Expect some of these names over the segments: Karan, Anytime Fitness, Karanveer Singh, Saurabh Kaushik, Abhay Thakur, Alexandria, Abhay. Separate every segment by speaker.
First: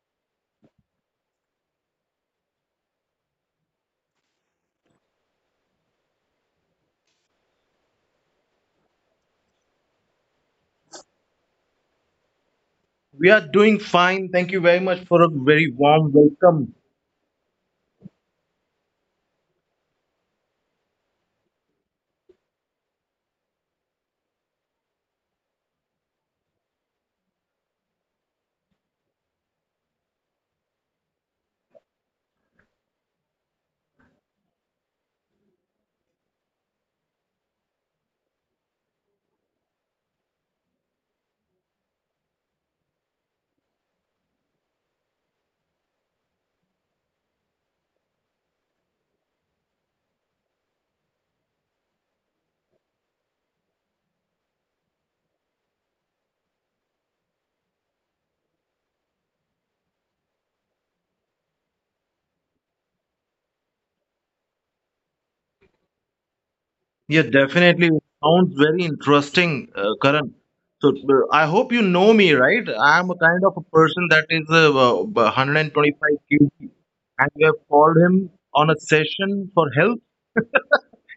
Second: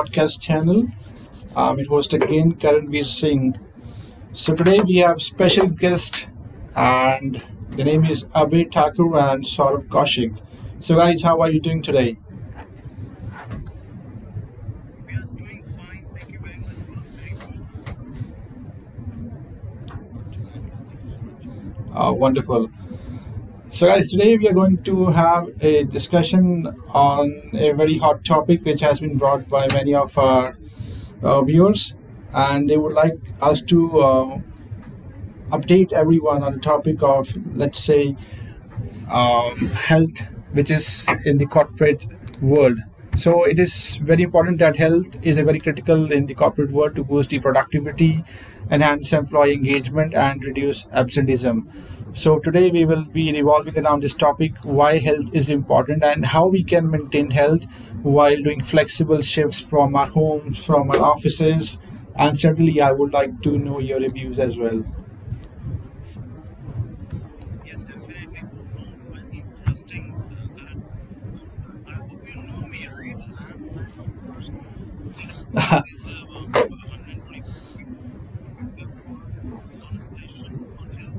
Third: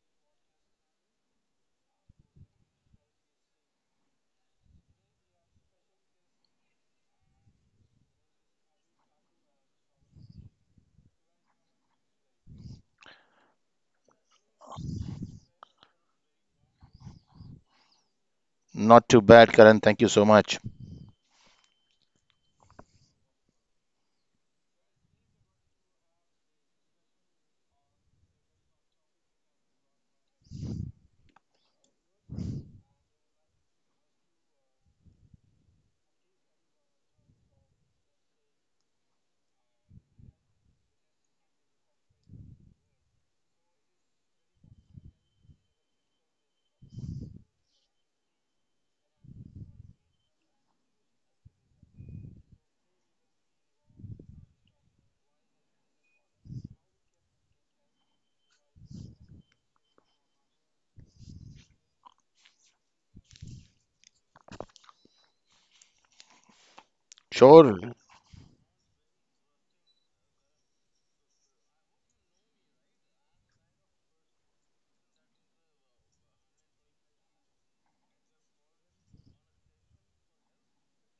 Speaker 1: podcast channel. I'm your host again, Karanveer Singh. So today we have special guest and the name is Abhay Thakur and Saurabh Kaushik. So guys, how are you doing today?
Speaker 2: We are doing fine. Thank you very much for a very warm welcome.
Speaker 3: Not too bad, Karan. Thank you so much.
Speaker 1: Wonderful. So guys, today we are going to have a discussion on a very hot topic which has been brought by many of our viewers, and they would like us to update everyone on the topic of, let's say, um, health, which is in the corporate world. So it is very important that health is a very critical in the corporate world to boost the productivity, enhance employee engagement, and reduce absenteeism. So today we will be revolving around this topic: why health is important and how we can maintain health while doing flexible shifts from our homes, from our offices, and certainly I would like to know your reviews as well.
Speaker 2: Yeah,
Speaker 3: Sure.
Speaker 2: definitely. It sounds very interesting, Karan. So I hope you know me, right? I am a kind of a person that is 125 kg, and we have called him on a session for help.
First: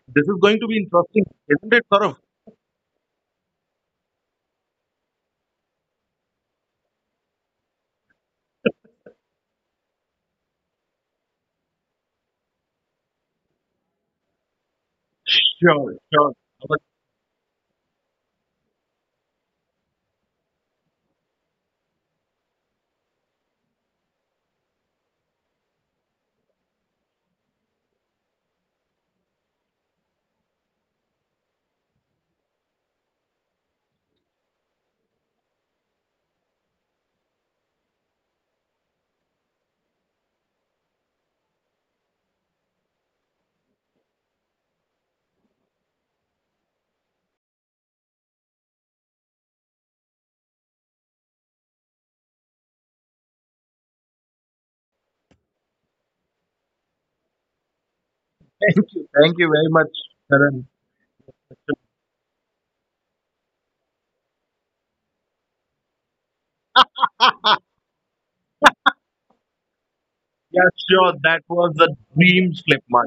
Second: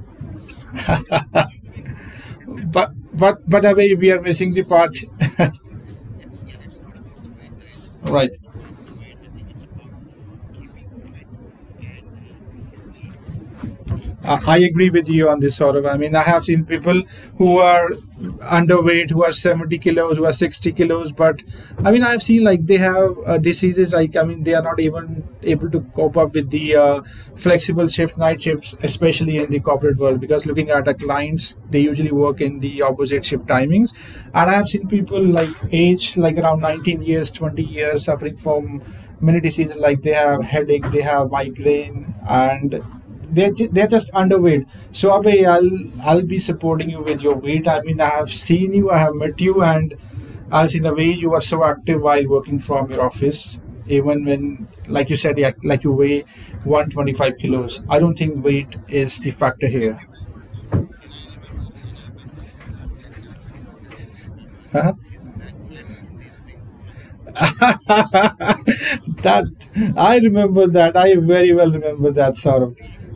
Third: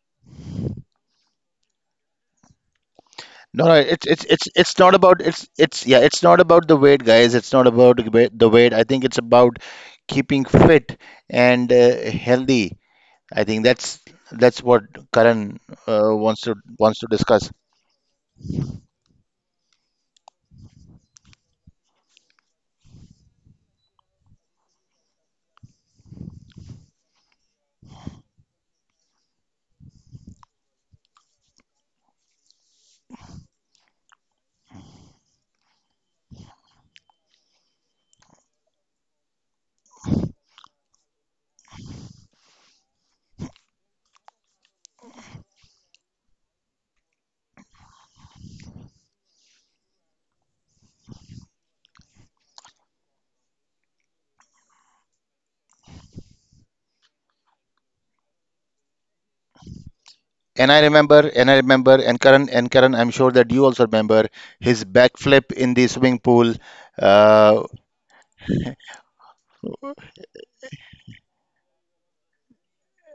Speaker 2: This is going to be interesting, isn't it, Saurav?
Speaker 1: But
Speaker 3: No, no,
Speaker 1: away we are missing the
Speaker 3: it's not
Speaker 1: part,
Speaker 3: about it's yeah, it's not about the weight, guys. It's not about the
Speaker 1: right?
Speaker 3: weight. the weight. I think it's about keeping fit and healthy. I think that's
Speaker 1: I
Speaker 3: that's what
Speaker 1: agree with you on this
Speaker 3: Karan
Speaker 1: sort of.
Speaker 2: Sure,
Speaker 1: I mean, I
Speaker 2: sure.
Speaker 3: wants
Speaker 1: have
Speaker 3: to
Speaker 1: seen
Speaker 2: But
Speaker 1: people
Speaker 3: discuss.
Speaker 1: who are underweight, who are 70 kilos, who are 60 kilos, but I mean, I've seen like they have diseases like, I mean, they are not even able to cope up with the flexible shifts, night shifts, especially in the corporate world, because looking at our clients, they usually work in the opposite shift timings. And I have seen people like age, like around 19 years, 20 years, suffering from many diseases like they have headache, they have migraine, and they're just underweight. So Abhay, I'll be supporting you with your weight. I mean, I have seen you, I have met you, and I've seen the way you are so active while working from your office, even when, like you said, yeah, like you weigh 125 kilos. I don't think weight is the
Speaker 2: thank you
Speaker 1: factor
Speaker 2: very
Speaker 1: here.
Speaker 2: much,
Speaker 3: And
Speaker 2: Karan.
Speaker 3: I remember, and I remember, and Karan, I'm sure that you also remember his
Speaker 1: Huh?
Speaker 3: backflip in the swimming pool, uh,
Speaker 1: That I remember
Speaker 2: Yeah,
Speaker 1: that. I
Speaker 2: sure.
Speaker 1: very
Speaker 2: That
Speaker 1: well
Speaker 2: was a
Speaker 1: remember that,
Speaker 2: dream
Speaker 1: Saurabh.
Speaker 2: slip, man.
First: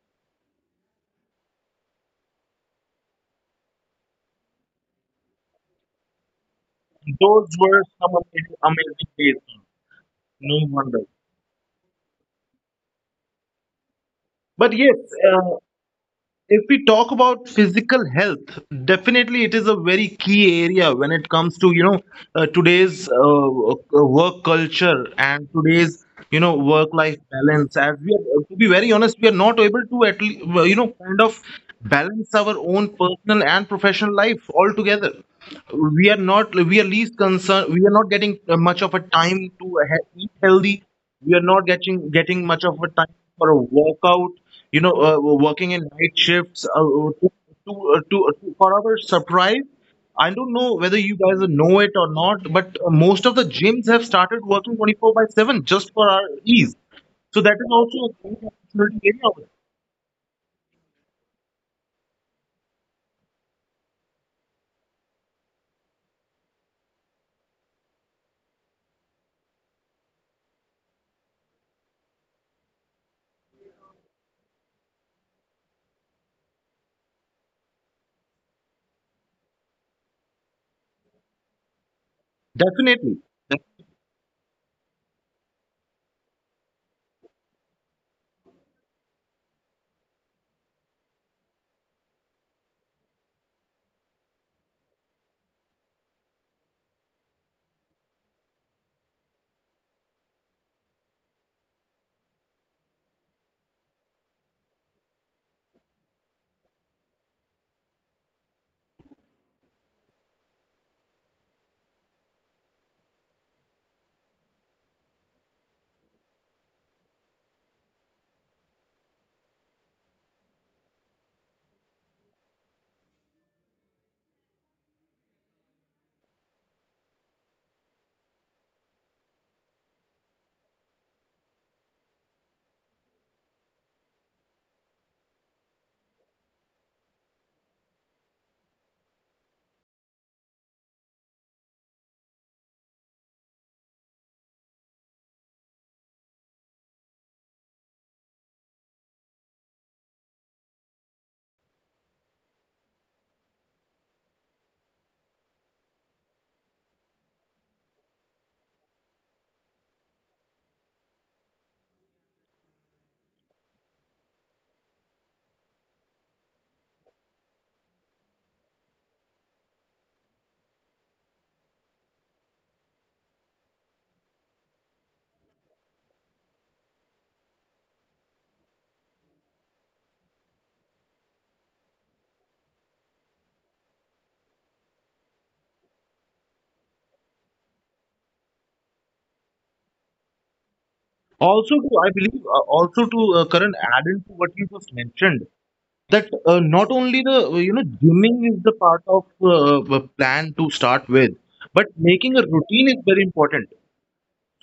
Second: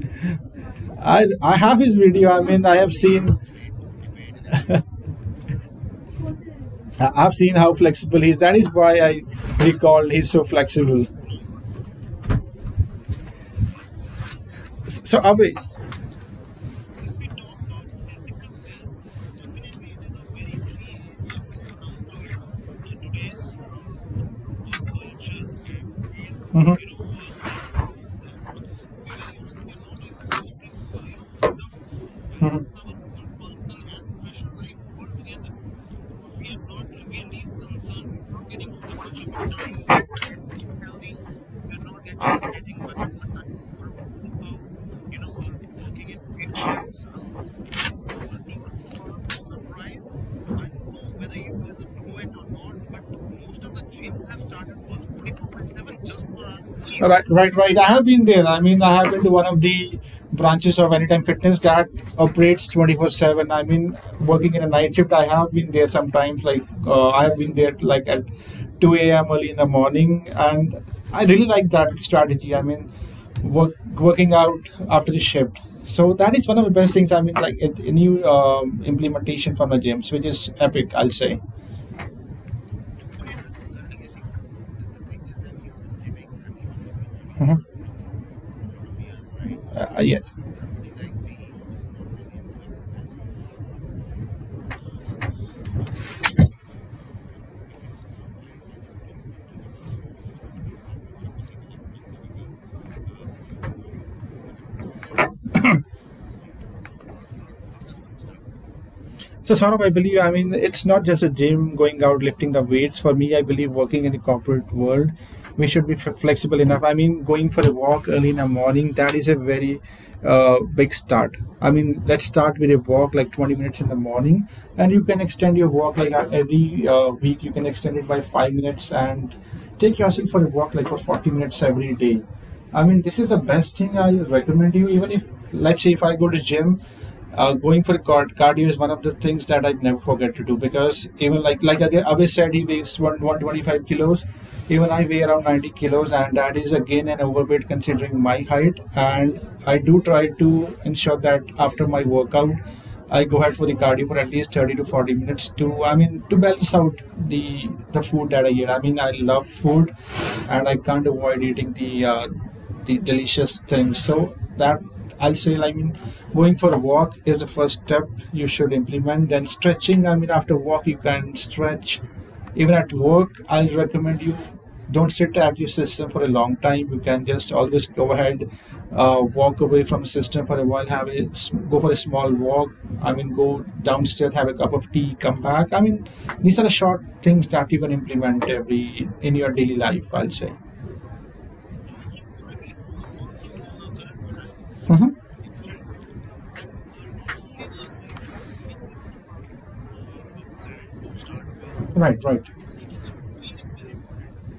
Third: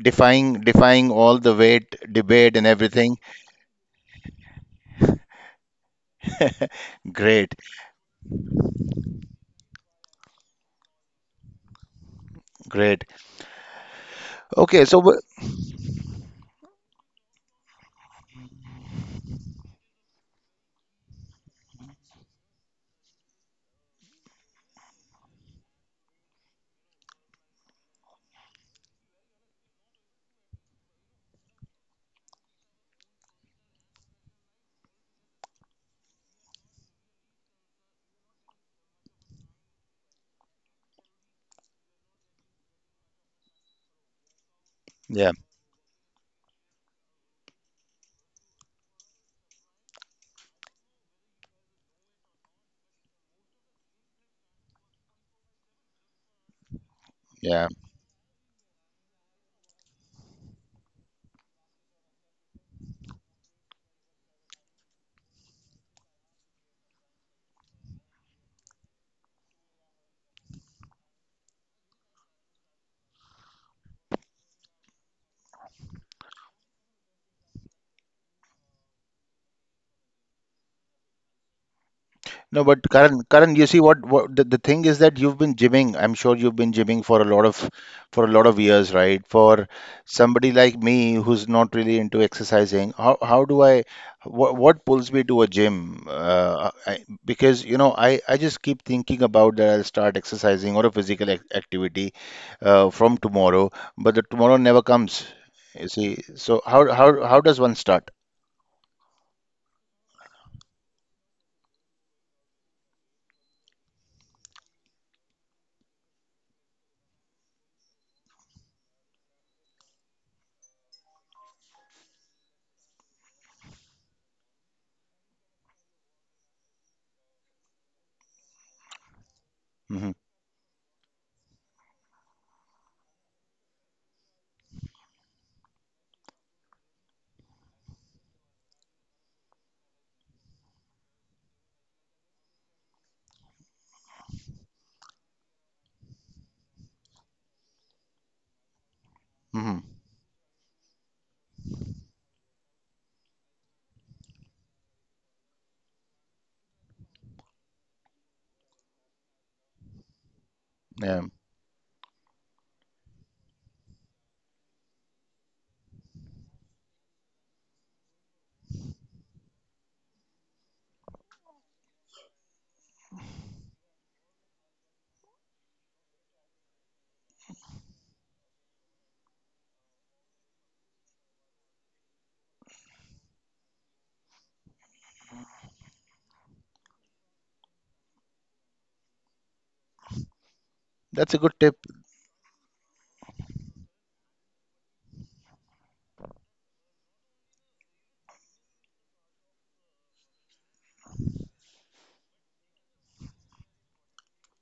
Speaker 3: defying
Speaker 1: I
Speaker 3: all the
Speaker 1: I have
Speaker 3: weight
Speaker 1: his video. I
Speaker 3: debate
Speaker 1: mean,
Speaker 3: and
Speaker 1: I have
Speaker 3: everything.
Speaker 1: seen I've
Speaker 2: Those
Speaker 3: Great,
Speaker 1: seen how
Speaker 2: were some
Speaker 1: flexible he is.
Speaker 2: amazing,
Speaker 1: That is why
Speaker 2: amazing
Speaker 1: I
Speaker 2: days.
Speaker 1: recall he's so
Speaker 2: No wonder.
Speaker 1: flexible.
Speaker 3: great.
Speaker 2: But
Speaker 3: Okay,
Speaker 2: yes,
Speaker 1: So,
Speaker 2: uh,
Speaker 1: Abhay,
Speaker 2: if we talk about physical health, definitely it is a very key area when it comes to, you know, today's work culture and today's, you know, work-life balance. As we are, to be very honest, we are not able to, at least, you know, kind of balance our own personal and professional life altogether. We are not, we are least concerned, we are not getting much of a time to eat healthy, we are not getting much of a time for a walkout. You know,
Speaker 3: yeah,
Speaker 2: working in night shifts. To, to for our surprise, I don't know whether you guys know it or not, but most of the gyms have started working 24 by 7 just for our ease.
Speaker 1: right,
Speaker 2: So that
Speaker 1: right,
Speaker 2: is
Speaker 3: yeah.
Speaker 1: right. I
Speaker 2: also
Speaker 1: have
Speaker 2: a
Speaker 1: been
Speaker 2: great
Speaker 1: there. I mean, I
Speaker 2: opportunity
Speaker 1: have
Speaker 2: area
Speaker 1: been to
Speaker 2: over
Speaker 1: one of the branches of Anytime Fitness that operates 24/7. I mean, working in a night shift, I have been there sometimes. Like, I have been there like at 2 a.m. early in the morning. And I really like that strategy. I mean, working out after the shift. So that is one of the best things. I mean, like a new implementation from the gyms, which is epic, I'll say.
Speaker 2: there.
Speaker 3: No, but
Speaker 2: Definitely.
Speaker 3: Karan, you see what the thing is that you've been gymming. I'm sure you've been gymming for a lot of years, right? For
Speaker 1: Yes.
Speaker 3: somebody like me who's not really into exercising, how do I what pulls me to a gym? Because you know, I just keep thinking about that I'll start exercising or a physical ac activity from tomorrow, but the tomorrow never comes. You see, so how does one start?
Speaker 1: So, Saurabh, I believe, I mean, it's not just a gym going out lifting the weights. For me, I believe working in the corporate world, we should be flexible enough. I mean, going for a walk early in the morning, that is a very big start. I mean, let's start with a walk like 20 minutes in the morning, and you can extend your walk like every week, you can extend it by 5 minutes and take
Speaker 3: Mm-hmm.
Speaker 1: yourself for a walk like for 40 minutes every day. I mean, this is the best thing I recommend you. Even if, let's say, if I go to gym, going for cardio is one of the things that I never forget to do, because even like again Abhay said he weighs 125 kilos, even I weigh around 90 kilos, and that is again an overweight considering my height. And I
Speaker 3: Mm-hmm.
Speaker 1: do try to ensure that after my workout I go ahead for the cardio for at least 30 to 40 minutes to, I mean, to balance out the food that I eat. I mean, I love food and I can't
Speaker 3: Yeah.
Speaker 1: avoid eating the delicious things. So that I say, like, I mean, going for a walk is the first step you should implement. Then stretching, I mean, after walk you can stretch. Even at work, I recommend you don't sit at your system for a long time. You can just always go ahead, walk away from the system for a while, go for a small walk. I mean, go downstairs, have a cup of tea, come back. I mean, these are the short things that you can implement every in your daily life. I'll say.
Speaker 3: That's a good
Speaker 2: Also,
Speaker 3: tip.
Speaker 2: to, I believe, also to Karan, add into what you just
Speaker 1: Mhm.
Speaker 2: mentioned, that not only the, you know, gymming is the part of a plan to start with, but
Speaker 1: Right,
Speaker 2: making a
Speaker 1: right.
Speaker 2: routine is very important.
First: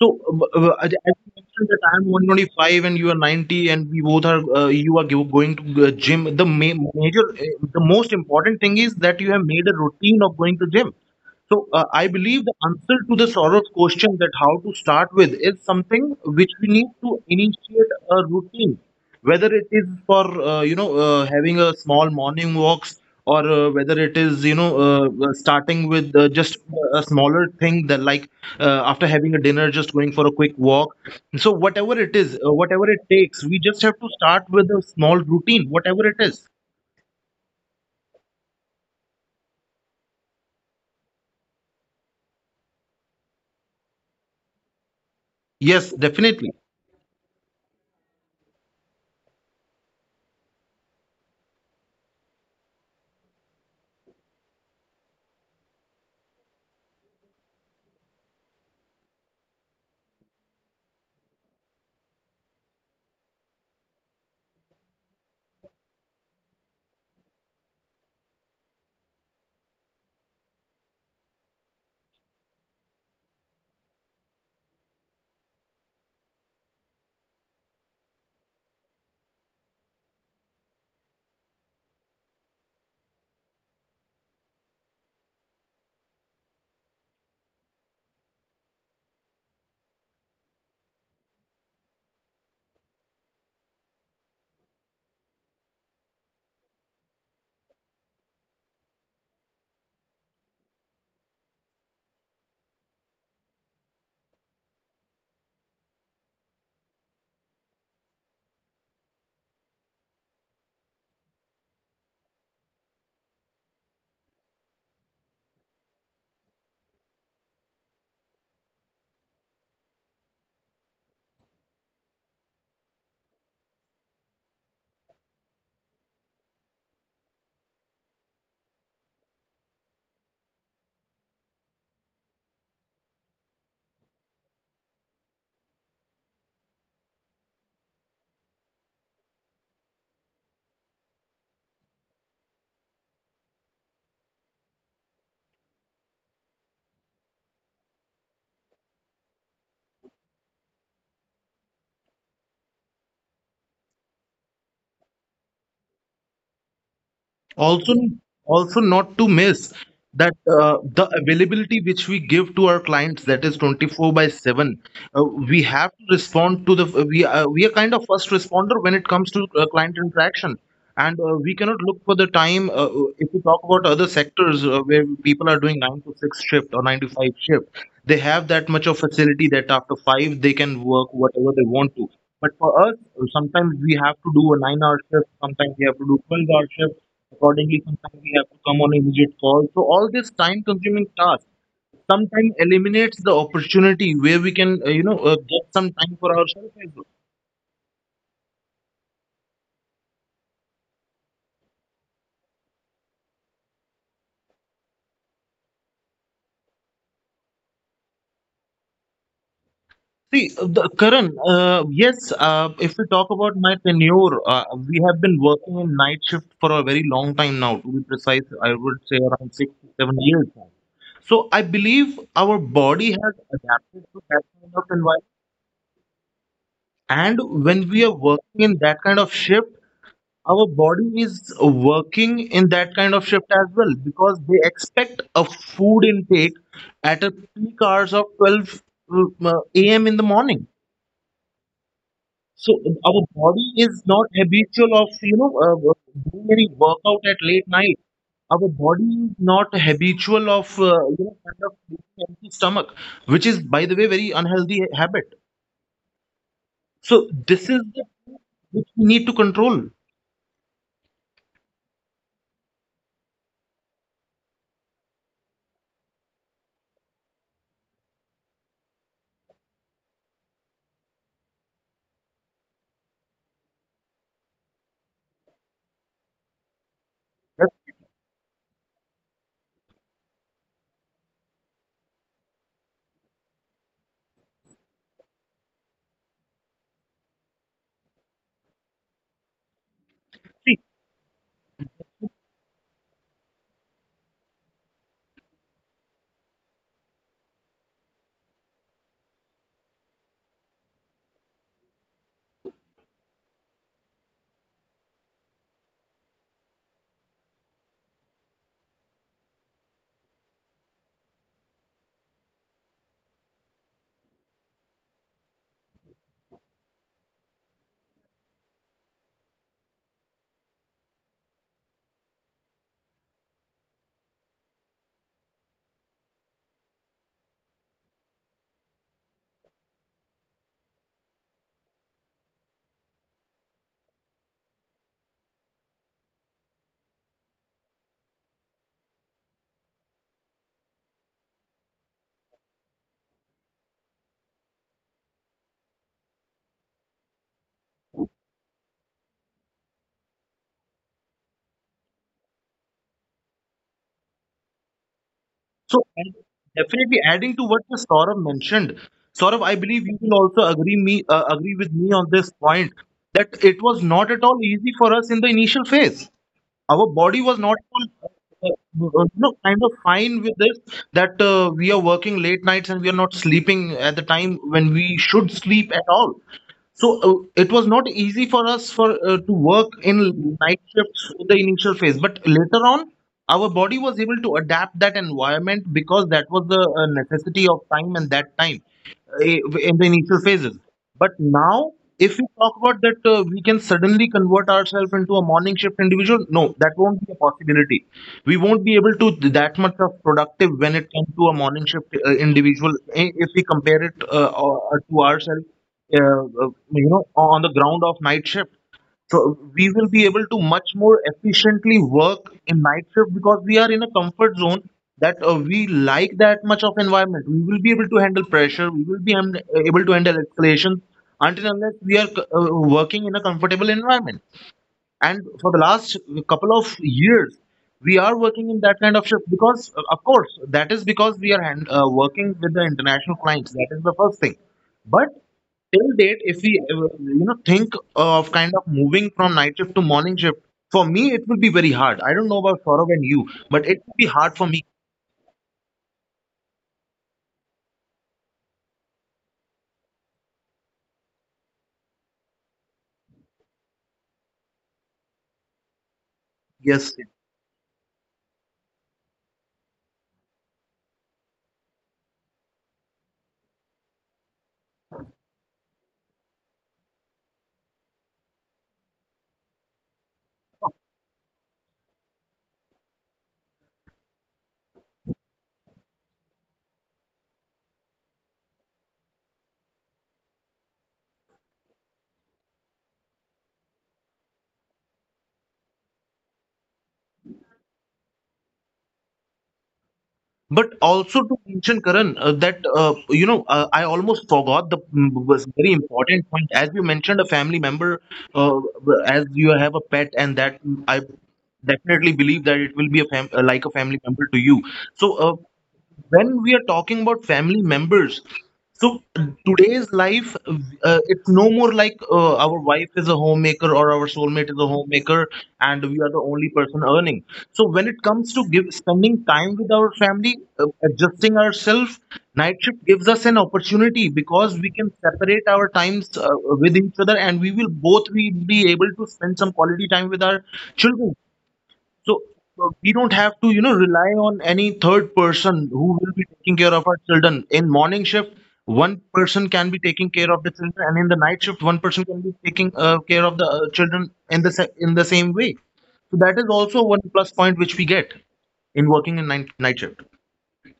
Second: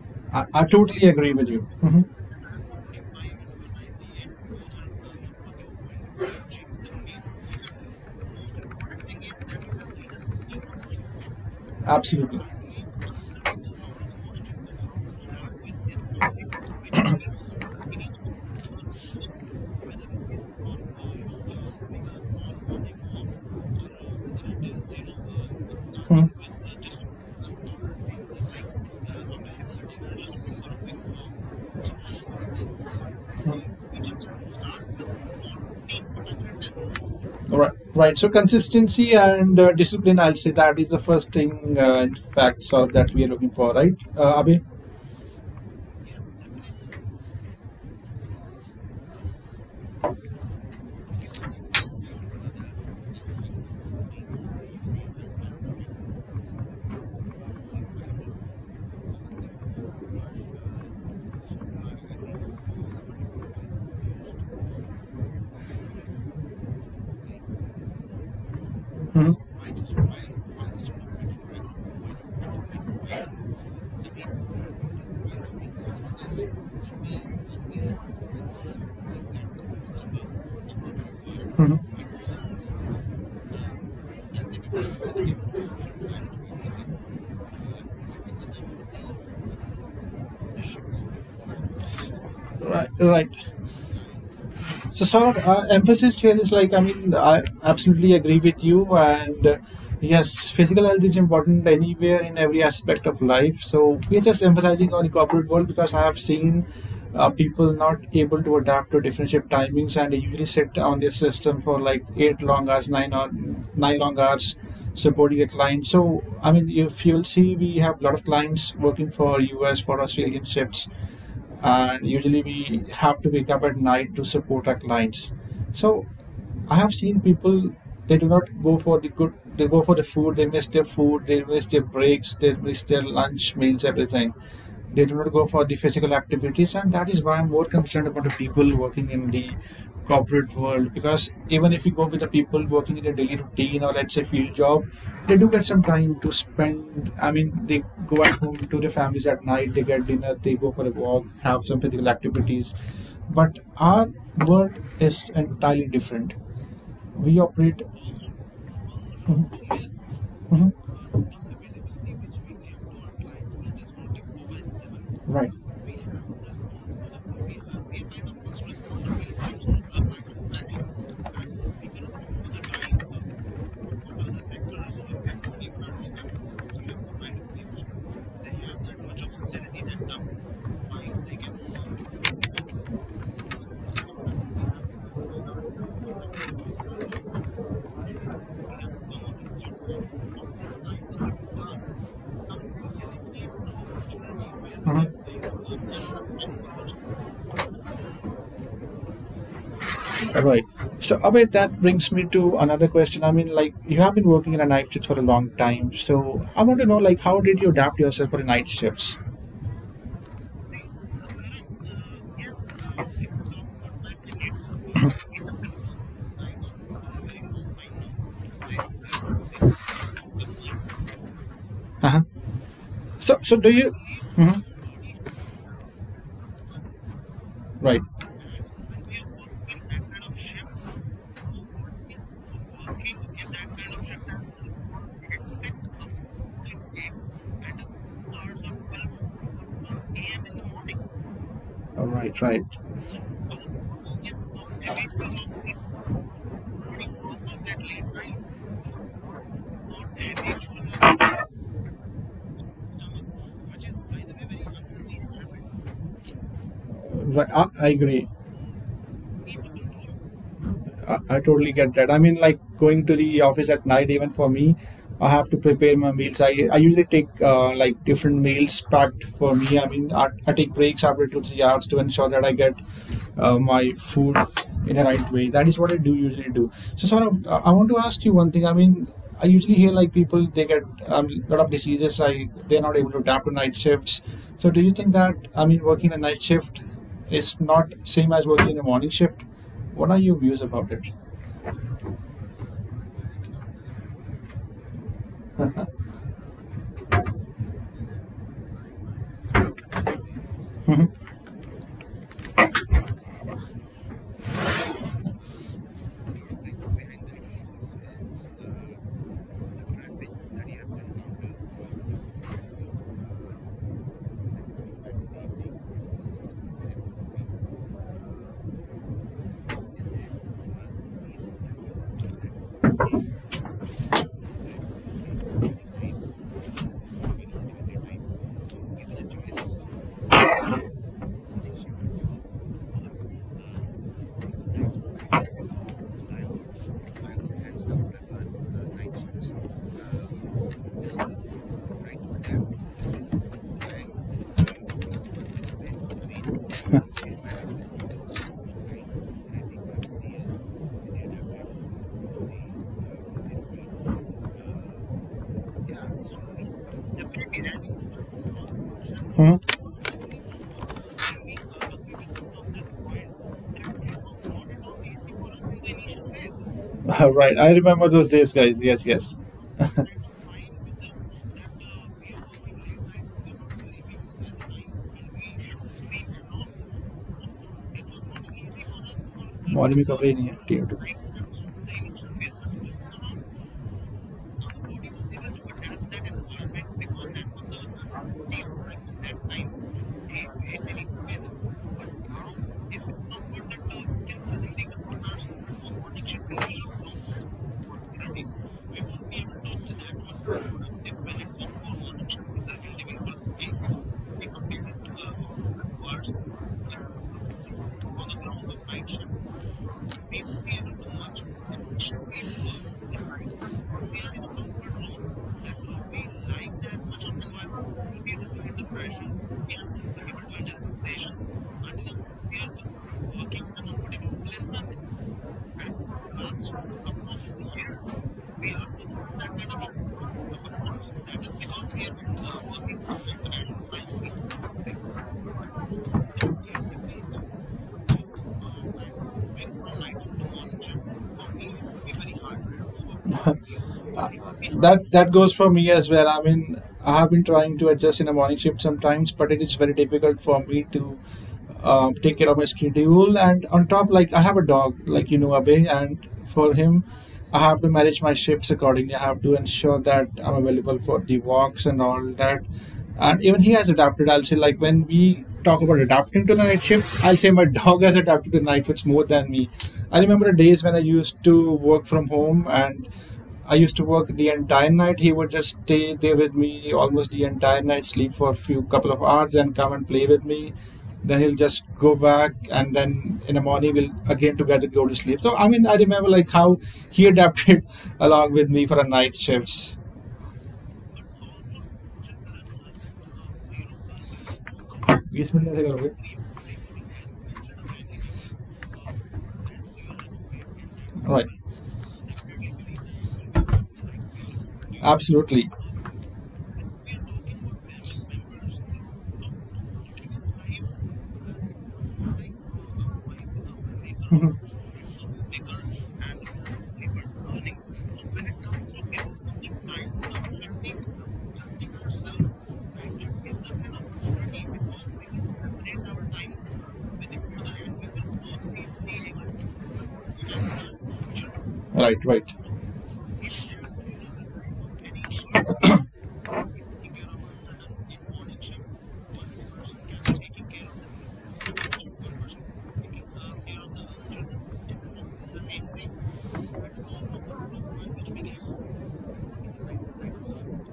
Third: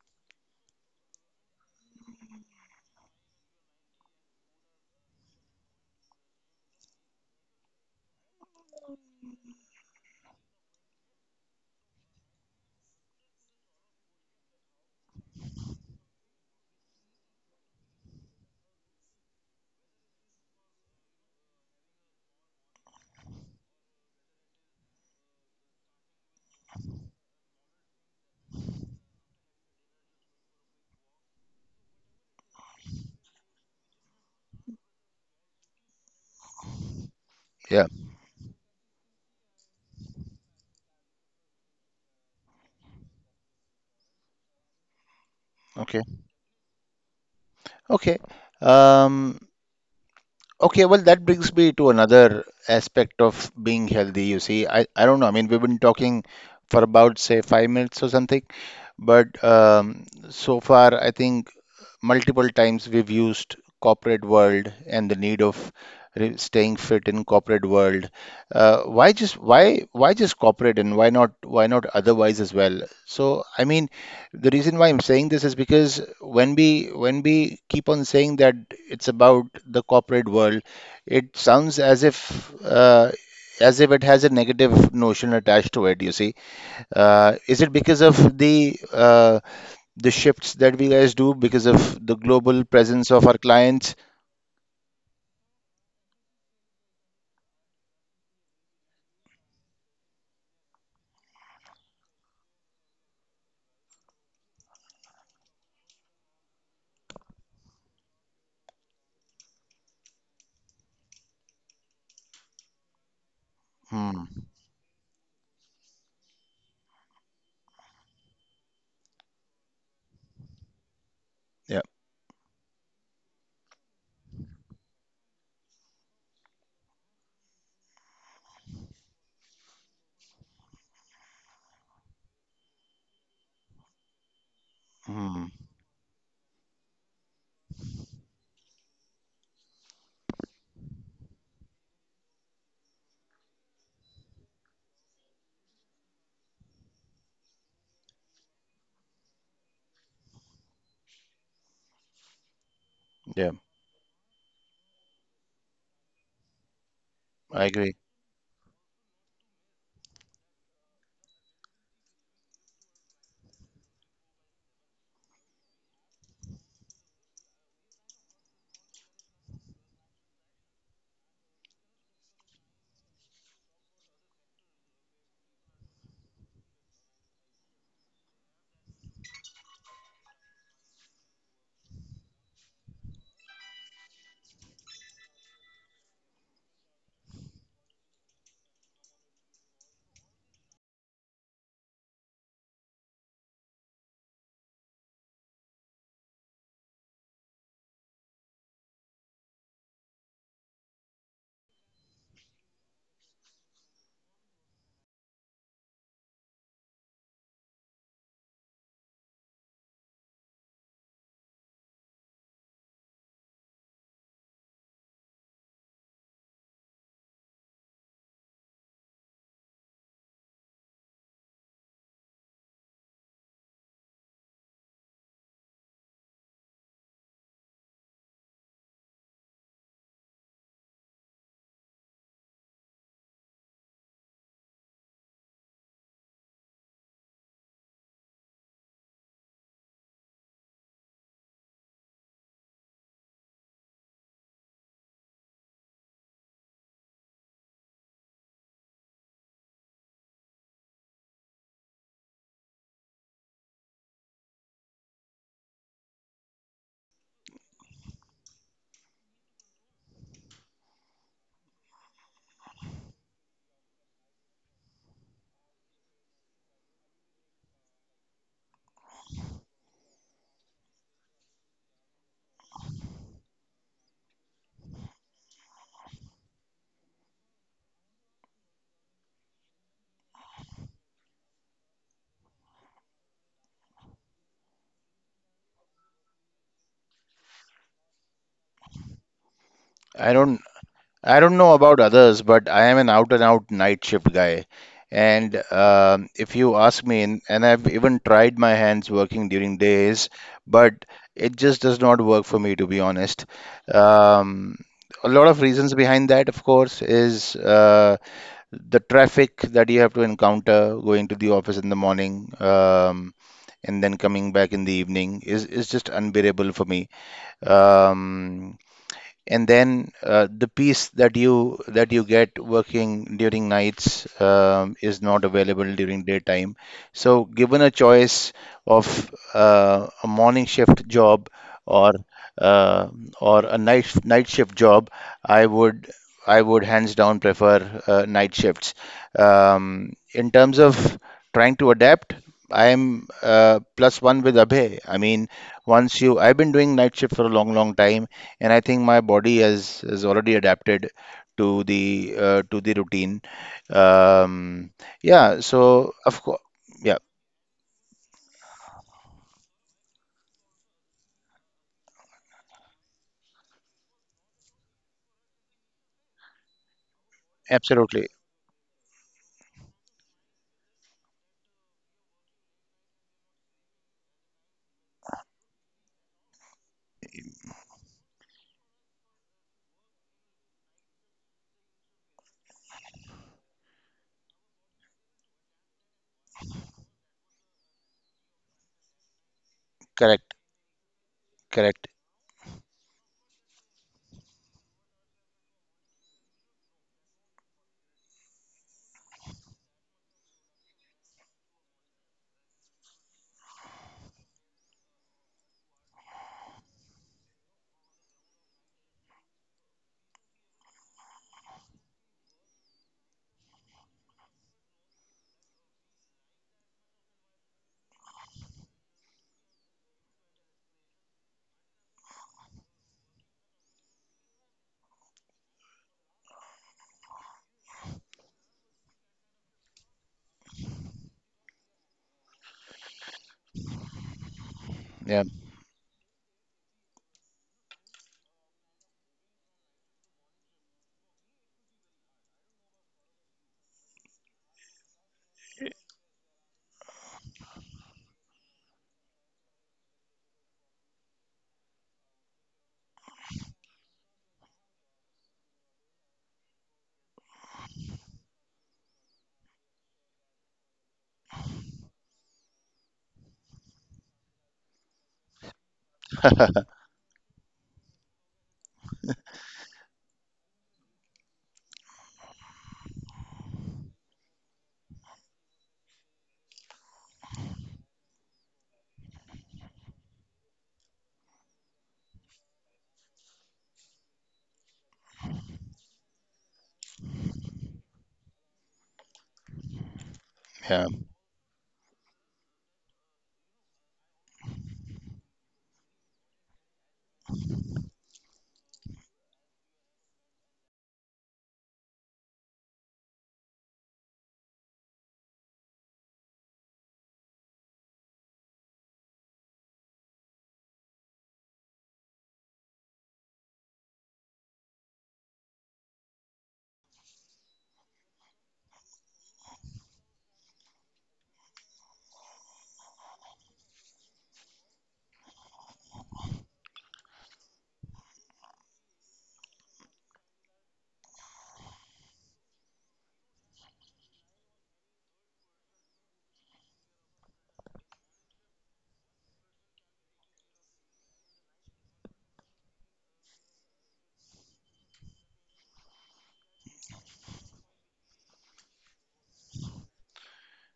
Speaker 2: So uh,
Speaker 1: I
Speaker 2: uh, as
Speaker 1: totally
Speaker 2: as you
Speaker 1: agree with you.
Speaker 2: mentioned that I am
Speaker 1: Mhm.
Speaker 2: 125 and you are 90, and we both are going to the gym, the major, the most important thing is that you have made a routine of going to gym. So I believe
Speaker 1: Absolutely.
Speaker 2: the answer to the Saurav's question, that how to start with, is something which we need to initiate a routine, whether it is for, you know, having a small morning walks, or whether it is, you know, starting with
Speaker 1: Mm,
Speaker 2: just a smaller thing, that like after having a dinner just going for a quick walk. So whatever it is, whatever it takes, we just have to start with a small routine, whatever it is.
Speaker 1: right,
Speaker 3: Yeah.
Speaker 1: right. So consistency and discipline, I'll say that is the first thing, in fact, sort of that we are looking for, right, Abhi?
Speaker 2: Yes,
Speaker 3: Okay.
Speaker 2: definitely.
Speaker 3: Okay. Um, okay. Well, that brings me to another aspect of being healthy. You see, I don't know. I mean, we've been talking for about, say, 5 minutes or something, but so far, I think multiple times we've used corporate world and the need of staying fit in corporate world. Uh, why
Speaker 1: Mhm,
Speaker 3: just why why just corporate and why not otherwise as well? So, I mean, the reason why I'm saying this is because when we keep on saying that it's about the corporate world, it
Speaker 1: mhm.
Speaker 3: sounds as if it has a negative notion attached to it, you see. Is it because of the shifts that we guys do because of the global
Speaker 1: Right,
Speaker 3: presence
Speaker 1: right.
Speaker 3: of our clients?
Speaker 1: So, sort of emphasis here is like, I mean, I absolutely agree with you. And yes, physical health is important anywhere in every aspect of life. So, we are just emphasizing on the corporate world because I have seen people not able to adapt to different shift timings and they usually sit on their system for like eight long hours, nine, or, nine long
Speaker 3: Hmm.
Speaker 1: hours supporting a client. So, I mean, if you'll see, we have a lot of clients working for US, for Australian shifts,
Speaker 3: Yeah.
Speaker 1: and usually we have to wake up at night to support our clients. So I have seen people they do not go for the good, they go for the food, they miss their food, they miss their breaks, they miss their lunch, meals, everything. They do not go
Speaker 3: Hmm.
Speaker 1: for the physical activities, and that is why I'm more concerned about the people working in the corporate world, because even if you go with the people working in their daily routine or let's say field job, they do get some time to spend. I mean, they go at home to their families at night, they get dinner, they go for a walk, have some physical activities,
Speaker 3: Yeah.
Speaker 1: but our world is entirely different. We
Speaker 3: I
Speaker 1: operate.
Speaker 2: Also,
Speaker 3: agree.
Speaker 2: also not to miss that
Speaker 1: Mhm.
Speaker 2: the availability which we give to our clients, that is 24 by 7.
Speaker 1: Right.
Speaker 2: We have to respond to the, we are kind of first responder when it comes to client interaction, and we cannot look for the time. If we talk about other sectors, where people are doing 9 to 6 shift or 9 to 5 shift, they have that much of facility that after 5 they can work whatever they want to. But for us, sometimes we have to do a 9-hour shift, sometimes we have to do 12-hour shift accordingly. Sometimes we have to come on immediate call. So all this time-consuming task sometimes eliminates the opportunity where we can, you know,
Speaker 1: Mhm.
Speaker 2: get some time for ourselves as well.
Speaker 1: Right. So, Abhay, that brings me to another question. I mean, like, you have been working in a night shift for a long time. So, I want to know, like, how did you adapt yourself for the night shifts?
Speaker 2: See, Karan, yes, if we talk about my tenure, we have been working in night shift for a very long time now. To be precise, I would say around 6 to 7 years now. So I believe
Speaker 1: Uh-huh.
Speaker 2: our body has
Speaker 1: So, so do you?
Speaker 2: adapted to that
Speaker 1: Mhm.
Speaker 2: kind of environment. And when we
Speaker 1: Right,
Speaker 2: are working in that kind of shift, our body is working in that kind of shift as well, because they expect a food intake at a peak hours of 12 a.m. in the morning.
Speaker 1: all right, right,
Speaker 2: So our body is not habitual of, you know, doing any workout at late night. Our body is not habitual of, you know, kind of eating empty stomach, which is, by the way, very unhealthy habit. So
Speaker 1: right.
Speaker 2: this is
Speaker 1: I
Speaker 2: the
Speaker 1: agree.
Speaker 2: which we need to control.
Speaker 1: I totally get that. I mean, like going to the office at night, even for me, I have to prepare my meals. I usually take like different meals packed for me. I mean, I take breaks after two, 3 hours to ensure that I get my food in the right way. That is what I do usually do. So, sort of,
Speaker 2: That's.
Speaker 1: I want to ask you one thing. I mean, I usually hear like people they get a lot of diseases. I they're not able to adapt to night shifts. So, do you think that I mean, working a night shift is not same as working a morning shift? What are
Speaker 3: I
Speaker 1: your views
Speaker 3: don't.
Speaker 1: about it?
Speaker 3: I don't know about others, but I am an out and out night shift guy. And if you ask me, and I've even tried my hands working during days, but it just does not work for me, to be honest. Um, a lot of reasons behind that, of course, is the traffic that you have to encounter going to the office in the morning and then coming back in the evening is just unbearable for me. Um, and then the peace that you get working during nights is not available during daytime. So given a choice of a morning shift job or uh, a night shift job, I would hands down prefer night shifts. In terms of trying to adapt, I am plus one with Abhay. I mean, once you I've been doing night shift for a long time, and I think my body has already adapted to the routine. Um, yeah,
Speaker 2: So
Speaker 3: so
Speaker 2: and
Speaker 3: of course,
Speaker 2: definitely,
Speaker 3: yeah,
Speaker 2: adding to what the Saurabh mentioned, Saurabh,
Speaker 1: Hmm?
Speaker 2: I believe you will also agree me, agree with me on this point, that it was not at all easy for us in the initial phase. Our body was
Speaker 1: Right.
Speaker 2: not
Speaker 1: I remember
Speaker 2: all,
Speaker 3: absolutely
Speaker 1: those days,
Speaker 2: uh,
Speaker 1: guys. Yes,
Speaker 2: you
Speaker 1: yes.
Speaker 2: know, kind of fine with this, that we are working late nights and we are not sleeping at the time when we should sleep at all. So it was not easy for us for to work
Speaker 1: Morning recovery in
Speaker 2: in
Speaker 1: here,
Speaker 2: night
Speaker 1: tier two.
Speaker 2: shifts in the initial phase, but later on, our body was able to adapt that environment because that was the necessity of time and that time, eh, in the initial
Speaker 3: correct,
Speaker 2: phases. But now,
Speaker 3: correct.
Speaker 2: if we talk about that, we can suddenly convert ourselves into a morning shift individual. No, that won't be a possibility. We won't be able to that much of productive when it comes to a morning shift individual. If we compare it to ourselves, uh, uh, you know, on the ground of night shift. So we will be able to much more efficiently work in night shift because we are in a comfort zone, that we like that much of environment. We will be able to handle pressure. We will be able to handle escalations, until unless we are working in a comfortable environment. And for the last couple of years we are working in that kind of shift because, of course, that is because we are working with the international clients, that is the first thing. But
Speaker 3: Yeah,
Speaker 2: till date, if we, you know, think of kind of moving from night shift to morning shift, for me it will be very hard. I don't know about Saurav and you, but it will be hard for me.
Speaker 1: That that goes for me as well. I mean, I have been trying to adjust in a morning shift sometimes, but it is very difficult for me to take care of my schedule. And on top, like I have a dog, like you know, Abe, and for him,
Speaker 2: Yes.
Speaker 1: I have to manage my shifts accordingly. I have to ensure that I'm available for the walks and all that. And even he has adapted. I'll say, like when we talk about adapting to the night shifts, I'll say my dog has adapted to night shifts more than me. I remember the days when I used to work from home and I used to work the entire night. He would just stay there with me almost the entire night, sleep for a few couple of hours, and come and play with me. Then he'll just go back, and then in the morning we'll again together go to sleep. So I mean, I remember like how he adapted along with me for a night shifts.
Speaker 2: But
Speaker 3: yeah,
Speaker 2: also to mention, Karan, that you know, I almost forgot the, mm,
Speaker 1: बीस
Speaker 2: was
Speaker 1: minute ऐसे
Speaker 2: very
Speaker 1: करोगे?
Speaker 2: important point. As you mentioned, a family member, uh, as you have a pet, and that, mm, I
Speaker 1: Right,
Speaker 2: definitely believe that it will be a like a family member to you. So,
Speaker 1: absolutely,
Speaker 2: when we are talking about family members, so today's life, it's no more like our wife is a homemaker or our soulmate is a homemaker and we are the only person earning. So when it comes to give spending time with our family, adjusting ourselves, night shift gives us an opportunity because we can separate our times with each other, and we will both we be able to spend some quality time with our children.
Speaker 1: right,
Speaker 2: So
Speaker 1: right.
Speaker 2: we don't have to, you know, rely on any third person who will be taking care of our children. In morning shift, one person can be taking care of the children, and in the night shift, one person can be taking care of the children in the in the same way. So that is also one plus point which we get in working in night shift.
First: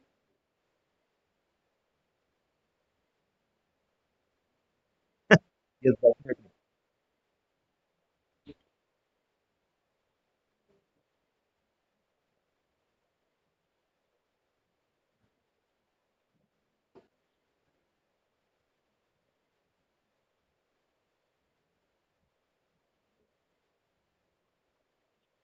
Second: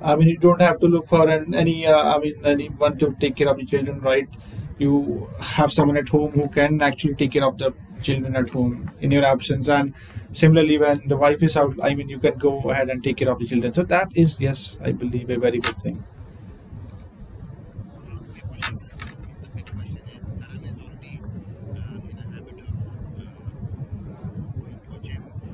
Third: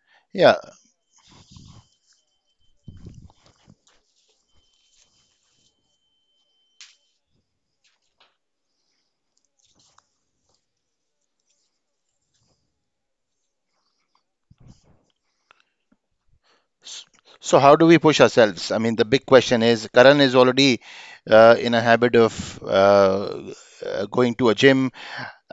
Speaker 1: I mean, you
Speaker 3: yeah.
Speaker 1: don't have to look for an, any, I mean, anyone to take care of the children, right? You have someone
Speaker 2: Yes,
Speaker 1: at home who
Speaker 2: definitely.
Speaker 1: can actually take care of the children at home in your absence. And similarly, when the wife is out, I mean, you can go ahead and take care of the children. So that is, yes, I believe a very good thing.
Speaker 3: S- So how do we push ourselves? I mean, the big question is, Karan is already in a habit of uh, going to a gym.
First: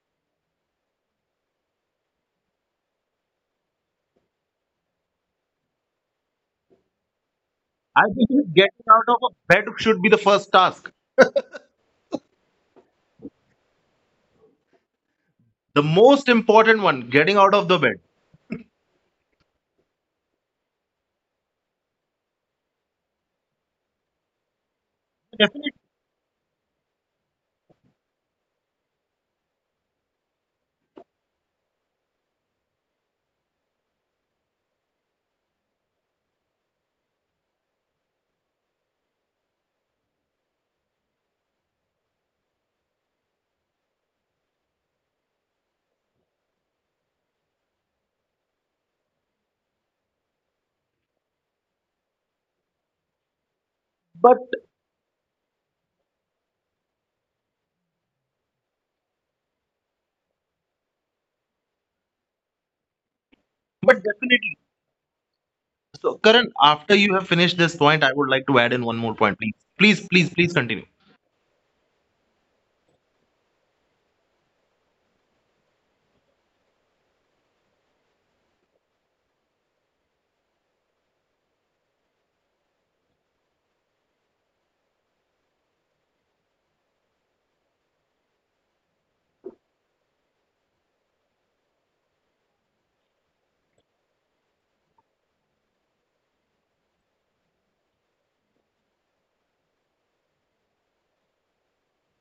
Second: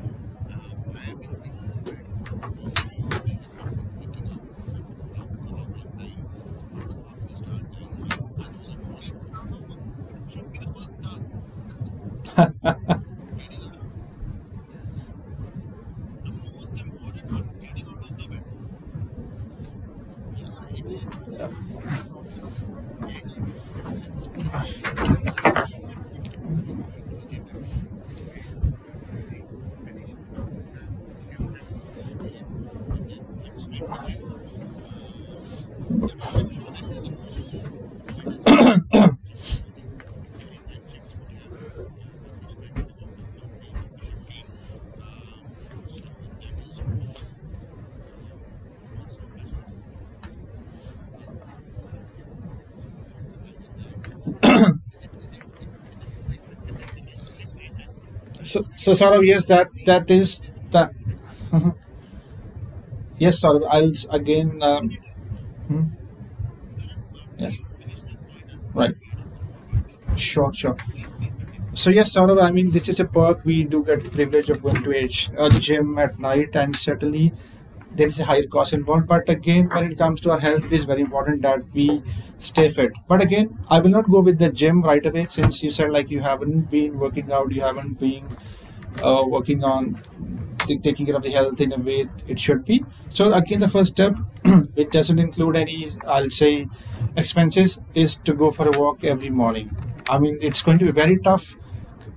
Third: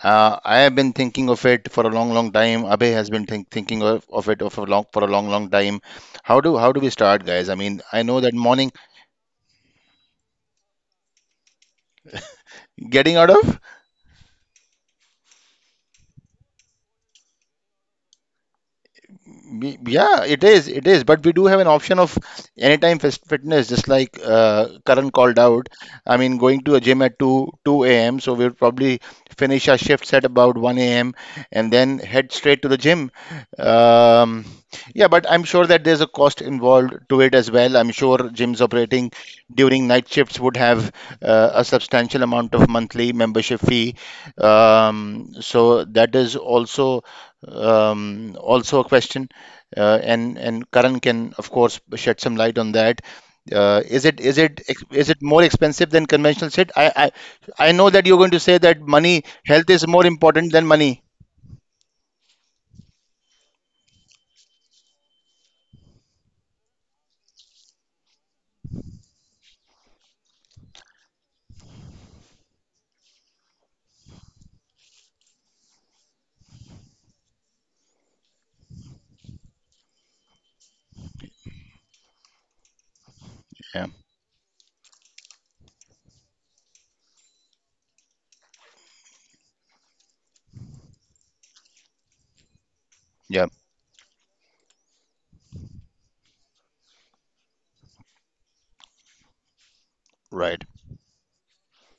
Speaker 3: I have been thinking of it for a long, long time. Abhay has been thinking of it for a long, long time. How do we start, guys? I mean, I
Speaker 2: I
Speaker 3: know that
Speaker 2: think
Speaker 3: morning
Speaker 2: getting out of a bed should be the first task,
Speaker 3: getting out of
Speaker 2: the most important one. Getting out of the bed,
Speaker 3: Yeah, it is. It is. But we do have an option of anytime fitness, just like Karan called out. I mean, going to a gym at 2 a.m. So we'll probably finish our shifts at about 1 a.m. and then head straight to the gym. Um, yeah, but I'm sure that there's a cost involved to it as well. I'm sure gyms operating during night shifts would have a substantial amount of monthly membership fee. So that is also also a question, and Karan can, of course, shed some light on that.
Speaker 2: but
Speaker 3: Is it ex- is it more expensive than conventional SIT? I know that you're going to
Speaker 1: So,
Speaker 3: say
Speaker 1: so
Speaker 3: that
Speaker 1: sort of,
Speaker 3: money,
Speaker 1: yes, that,
Speaker 3: health is
Speaker 1: that
Speaker 3: more
Speaker 1: is
Speaker 3: important than
Speaker 1: that.
Speaker 3: money.
Speaker 1: Yes, sort of,
Speaker 2: but definitely.
Speaker 1: again,
Speaker 2: So, Karan, after you have finished
Speaker 1: yes,
Speaker 2: this point, I would like to add in one
Speaker 1: right.
Speaker 2: more point, please. Please, please, please
Speaker 1: Sure, sure.
Speaker 2: continue.
Speaker 1: So yes, Saurabh, I mean this is a perk we do get the privilege of going to a, a gym at night, and certainly there is a higher cost involved. But again, when it comes to our health, it is very important that we stay fit. But again, I will
Speaker 3: Yeah,
Speaker 1: not go with the gym right away since you said like you haven't been working out, you haven't been working on taking care of the health in a way it should be. So again,
Speaker 3: yeah,
Speaker 1: the first step, which doesn't include any, I'll say, expenses, is to go for a walk every morning. I mean, it's going
Speaker 3: right.
Speaker 1: to be very tough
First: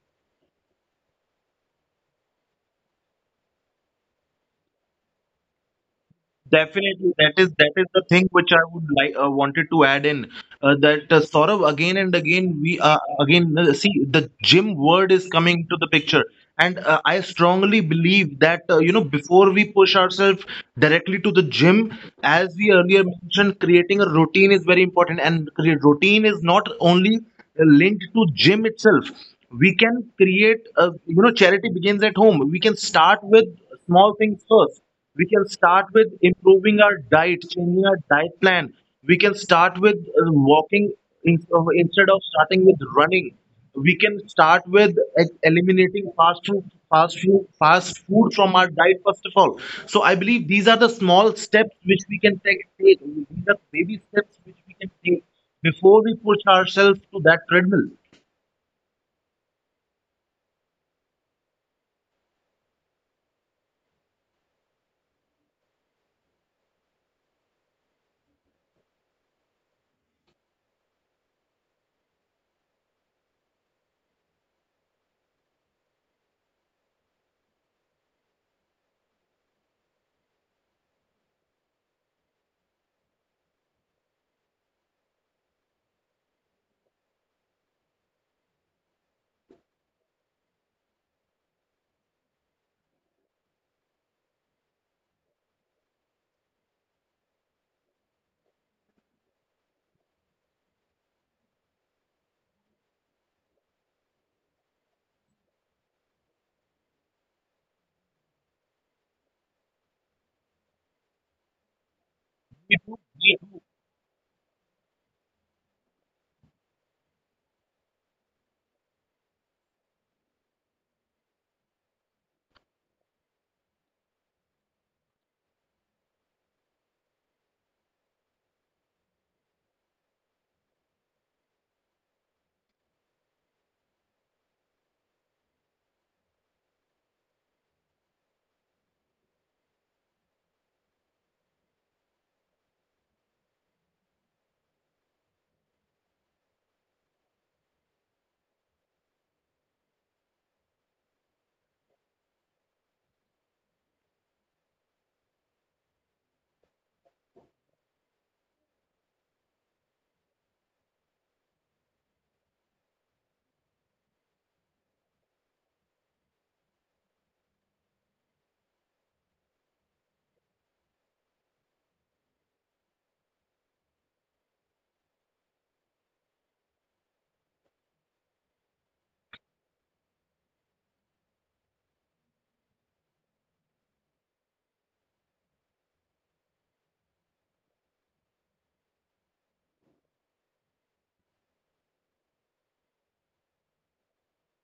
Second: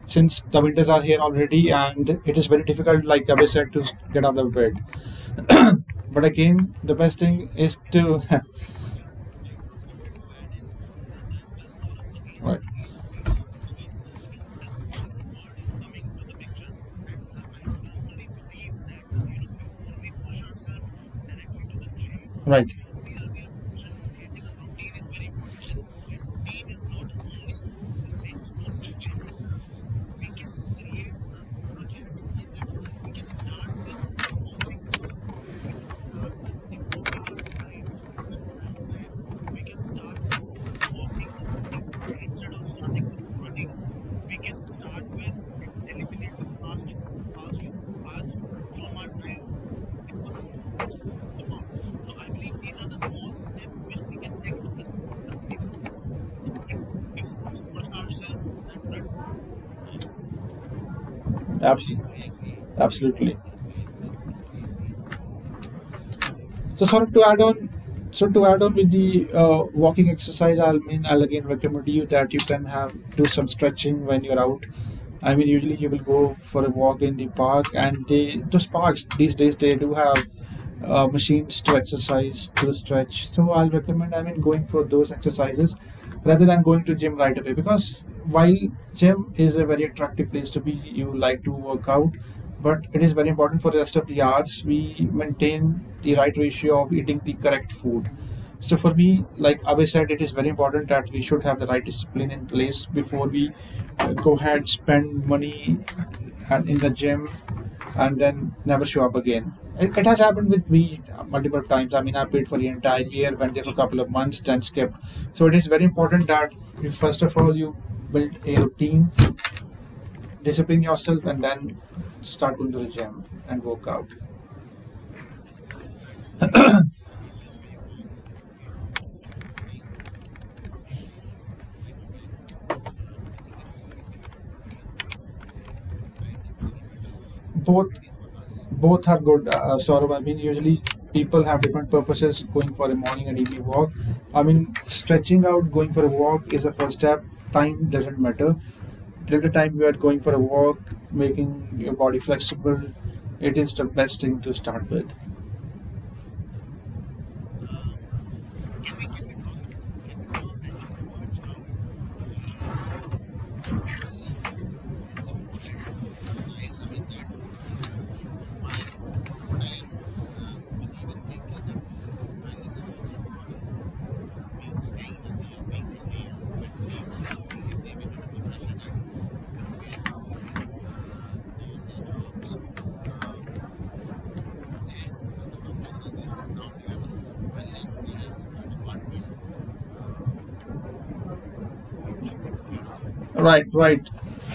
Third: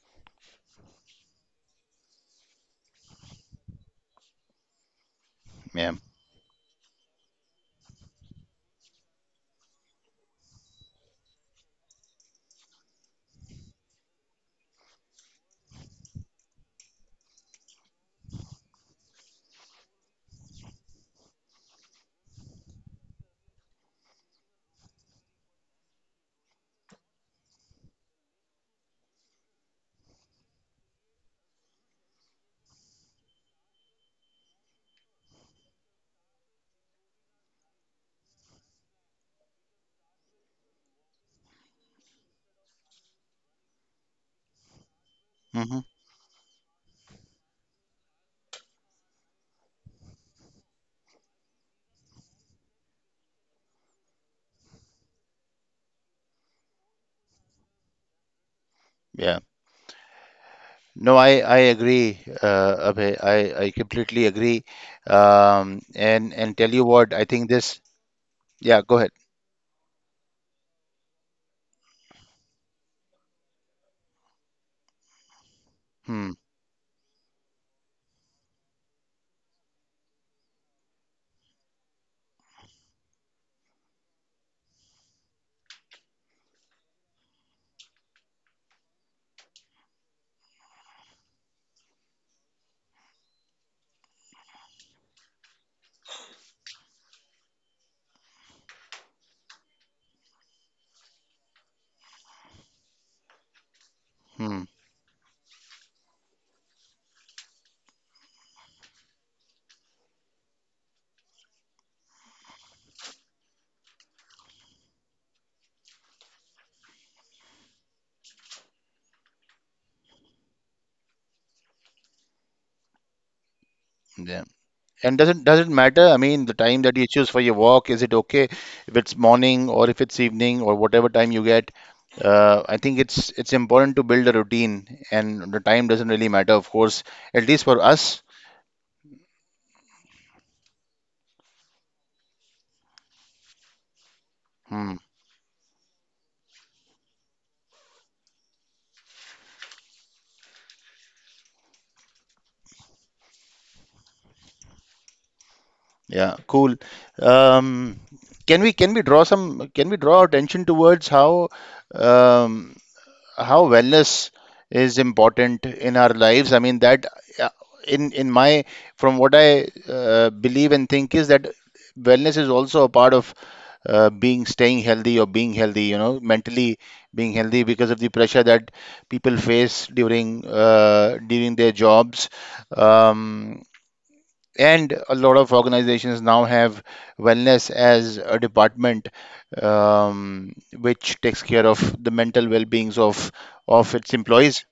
Speaker 1: since the winters are here already, and it is very difficult, like Abhay said, to get out of bed.
Speaker 3: Yeah,
Speaker 1: But again, the
Speaker 2: Definitely,
Speaker 1: best
Speaker 2: that is
Speaker 1: thing
Speaker 2: that
Speaker 1: is
Speaker 2: is the
Speaker 1: to
Speaker 2: thing which I would like, wanted to add in, that Saurabh, again and again
Speaker 1: right.
Speaker 2: we, again, see the gym word is coming to the picture. And I strongly believe that, you know, before we push ourselves directly to the gym, as we
Speaker 1: Right.
Speaker 2: earlier mentioned, creating a routine is very important, and routine is not only linked to gym itself. We can create a, you know, charity begins at home, we can start with small things first. We can start with improving our diet, changing our diet plan. We can start with walking, instead of starting with running. We can start with
Speaker 3: hmm,
Speaker 2: eliminating fast food, fast food from our diet first of all. So I believe these are the small steps which we can take. These are baby steps which we can take before we push ourselves to that treadmill. we
Speaker 3: yeah. No, I agree,
Speaker 1: Absolutely.
Speaker 3: Abhay.
Speaker 1: Absolutely.
Speaker 3: I completely agree. And tell you
Speaker 1: So,
Speaker 3: what,
Speaker 1: sort
Speaker 3: I
Speaker 1: of to
Speaker 3: think
Speaker 1: add
Speaker 3: this.
Speaker 1: on, so to
Speaker 3: Yeah, go
Speaker 1: add
Speaker 3: ahead.
Speaker 1: on with the walking exercise, I will mean, I'll again recommend you that you can have do some stretching when you're out. I mean,
Speaker 3: Hmm.
Speaker 1: usually you will go for a walk in the park, and they those parks these days they do have machines to exercise to stretch. So I'll recommend, I mean going for those exercises rather than going to gym right away, because while gym is a very attractive place to be, you like to work out, but it is very important for the rest of the hours we maintain the right ratio of eating the correct food. So for me, like Abe said, it is very important that we should have the right discipline in place before we go
Speaker 3: Hmm.
Speaker 1: ahead spend money and in the gym and then never show up again. It has happened with me multiple times. I mean, I paid for the
Speaker 2: do,
Speaker 1: entire
Speaker 2: we
Speaker 1: year,
Speaker 2: do.
Speaker 1: went there for a couple of months, then skipped. So it is very important that you, first of all you build a routine, discipline yourself, and then start going to the gym and work out.
Speaker 3: Yeah. And doesn't matter. I mean, the time that you choose for your walk, is it okay if it's morning or if it's evening or whatever time you get? I think it's important to build a routine, and the time doesn't really matter, of course, at least for
Speaker 1: both
Speaker 3: us.
Speaker 1: both are good, Saurabh. I mean, usually people have different purposes going for a morning and evening walk. I mean,
Speaker 3: Hmm.
Speaker 1: stretching out, going for a walk is a first step. Time doesn't matter till the time you are going for a walk, making your body flexible. It is the best thing to start with.
Speaker 3: Yeah, cool. Um, can we draw some can we draw attention towards um, how wellness is important in our lives. I mean that uh, in my, from what I believe and think, is that wellness is also a part of being staying healthy or being healthy, you know, mentally being healthy because of the pressure that people face during during their jobs. Um, and a lot of organizations now have wellness as a department, um, which takes care of the mental well-beings
Speaker 1: right
Speaker 3: of its
Speaker 1: right
Speaker 3: employees.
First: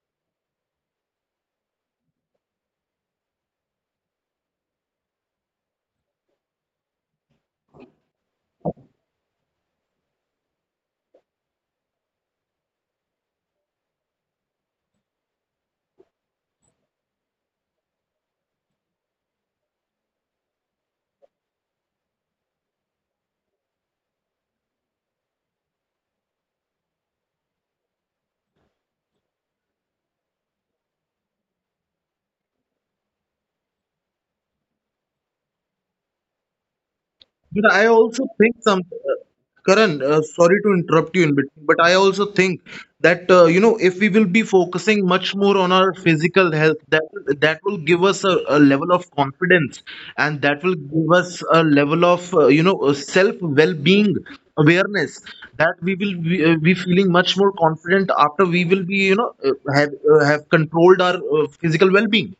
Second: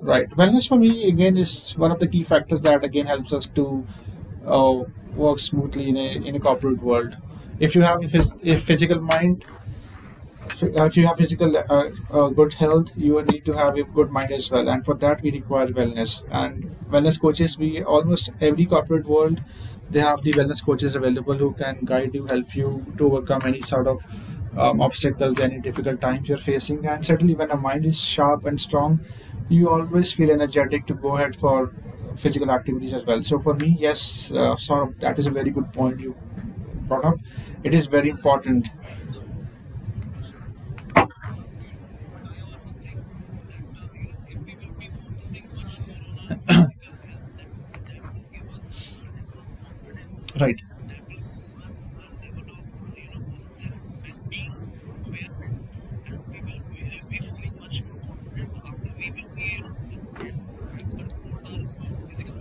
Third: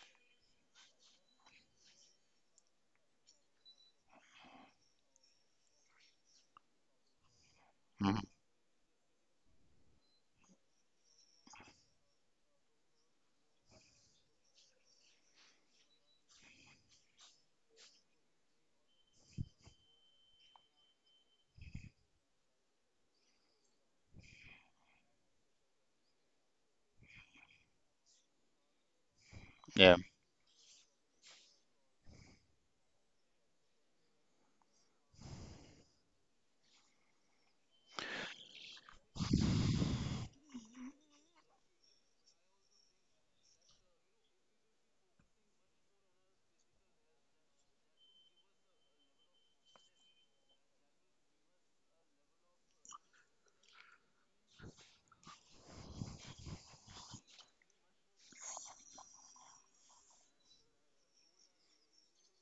Speaker 1: Right. Wellness for me again is one of the key factors that again helps us to uh, work smoothly in a corporate world. If you have a,
Speaker 3: Mhm.
Speaker 1: a physical mind, if you have physical good health, you need to have a good mind as well, and for that we require wellness. And wellness coaches, we almost every corporate world, they have the wellness coaches available who can guide you, help you to overcome any sort of obstacles, any difficult times you're facing. And certainly when a mind is sharp and strong, you
Speaker 3: Yeah,
Speaker 1: always feel energetic to go ahead for physical activities as well. So for me, yes, sort of, that is a very good point you brought up.
Speaker 2: But
Speaker 1: It
Speaker 2: I
Speaker 1: is very
Speaker 2: also think
Speaker 1: important.
Speaker 2: some, uh, Karan, sorry to interrupt you in between, but I also think that, you know, if we will be focusing much more on our physical health, that will give us a level of confidence, and
Speaker 1: Right.
Speaker 2: that will give us a level of, you know, self well-being awareness, that we will be feeling much more confident after we will be, you know, have controlled our physical well-being.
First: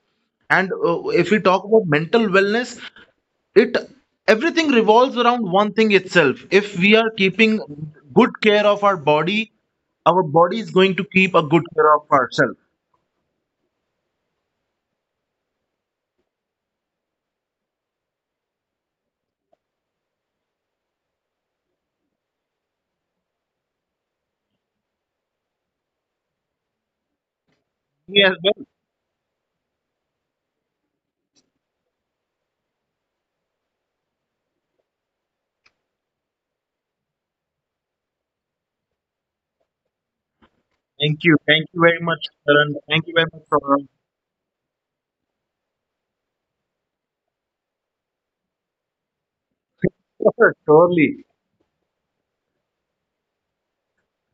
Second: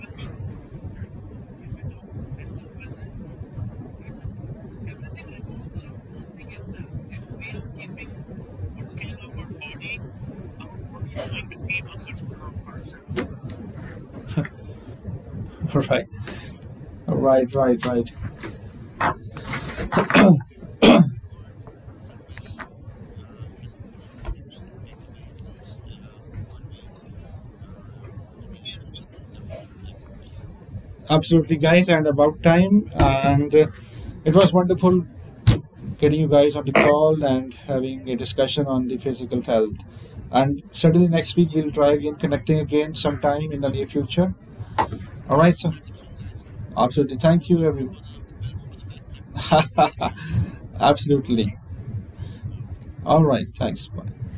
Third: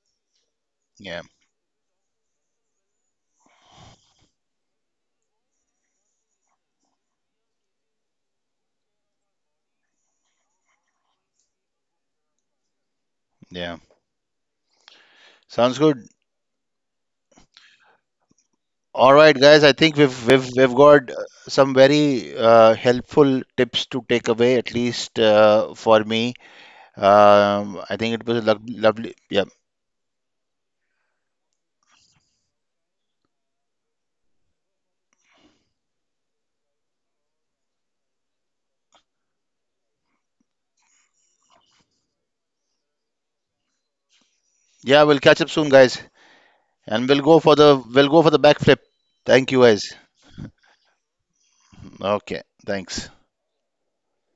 Speaker 2: And
Speaker 3: yeah,
Speaker 2: if we talk about mental wellness, it, everything revolves around one thing itself. If we are keeping good care of our body, our body is going to keep a good care of ourselves.
Speaker 3: yeah. Sounds good.
Speaker 1: Right. Oh, right, right, right.
Speaker 3: All right, guys. I think we've got some very helpful tips to take away, at least for me. I think it
Speaker 2: Me as
Speaker 3: was a lo
Speaker 2: well.
Speaker 3: lovely. Yeah,
Speaker 1: Absolutely, guys, and about time. And it was wonderful getting you guys on the call and having a discussion on the physical health. And certainly
Speaker 2: Thank
Speaker 1: next
Speaker 2: you,
Speaker 1: week
Speaker 2: thank
Speaker 1: we'll
Speaker 2: you
Speaker 1: try
Speaker 2: very
Speaker 1: again,
Speaker 2: much,
Speaker 1: connecting
Speaker 2: Karan.
Speaker 1: again
Speaker 2: Thank you very much,
Speaker 1: sometime in the near
Speaker 2: Saurabh.
Speaker 1: future.
Speaker 3: yeah. We'll
Speaker 1: All
Speaker 3: catch up
Speaker 1: right,
Speaker 3: soon,
Speaker 1: sir.
Speaker 3: guys, and
Speaker 1: Absolutely.
Speaker 3: we'll go
Speaker 1: Thank
Speaker 3: for
Speaker 1: you,
Speaker 3: the
Speaker 1: everyone.
Speaker 3: backflip. Thank you, guys.
Speaker 2: Surely.
Speaker 1: Absolutely.
Speaker 3: Okay, thanks.
Speaker 1: All right. Thanks. Bye.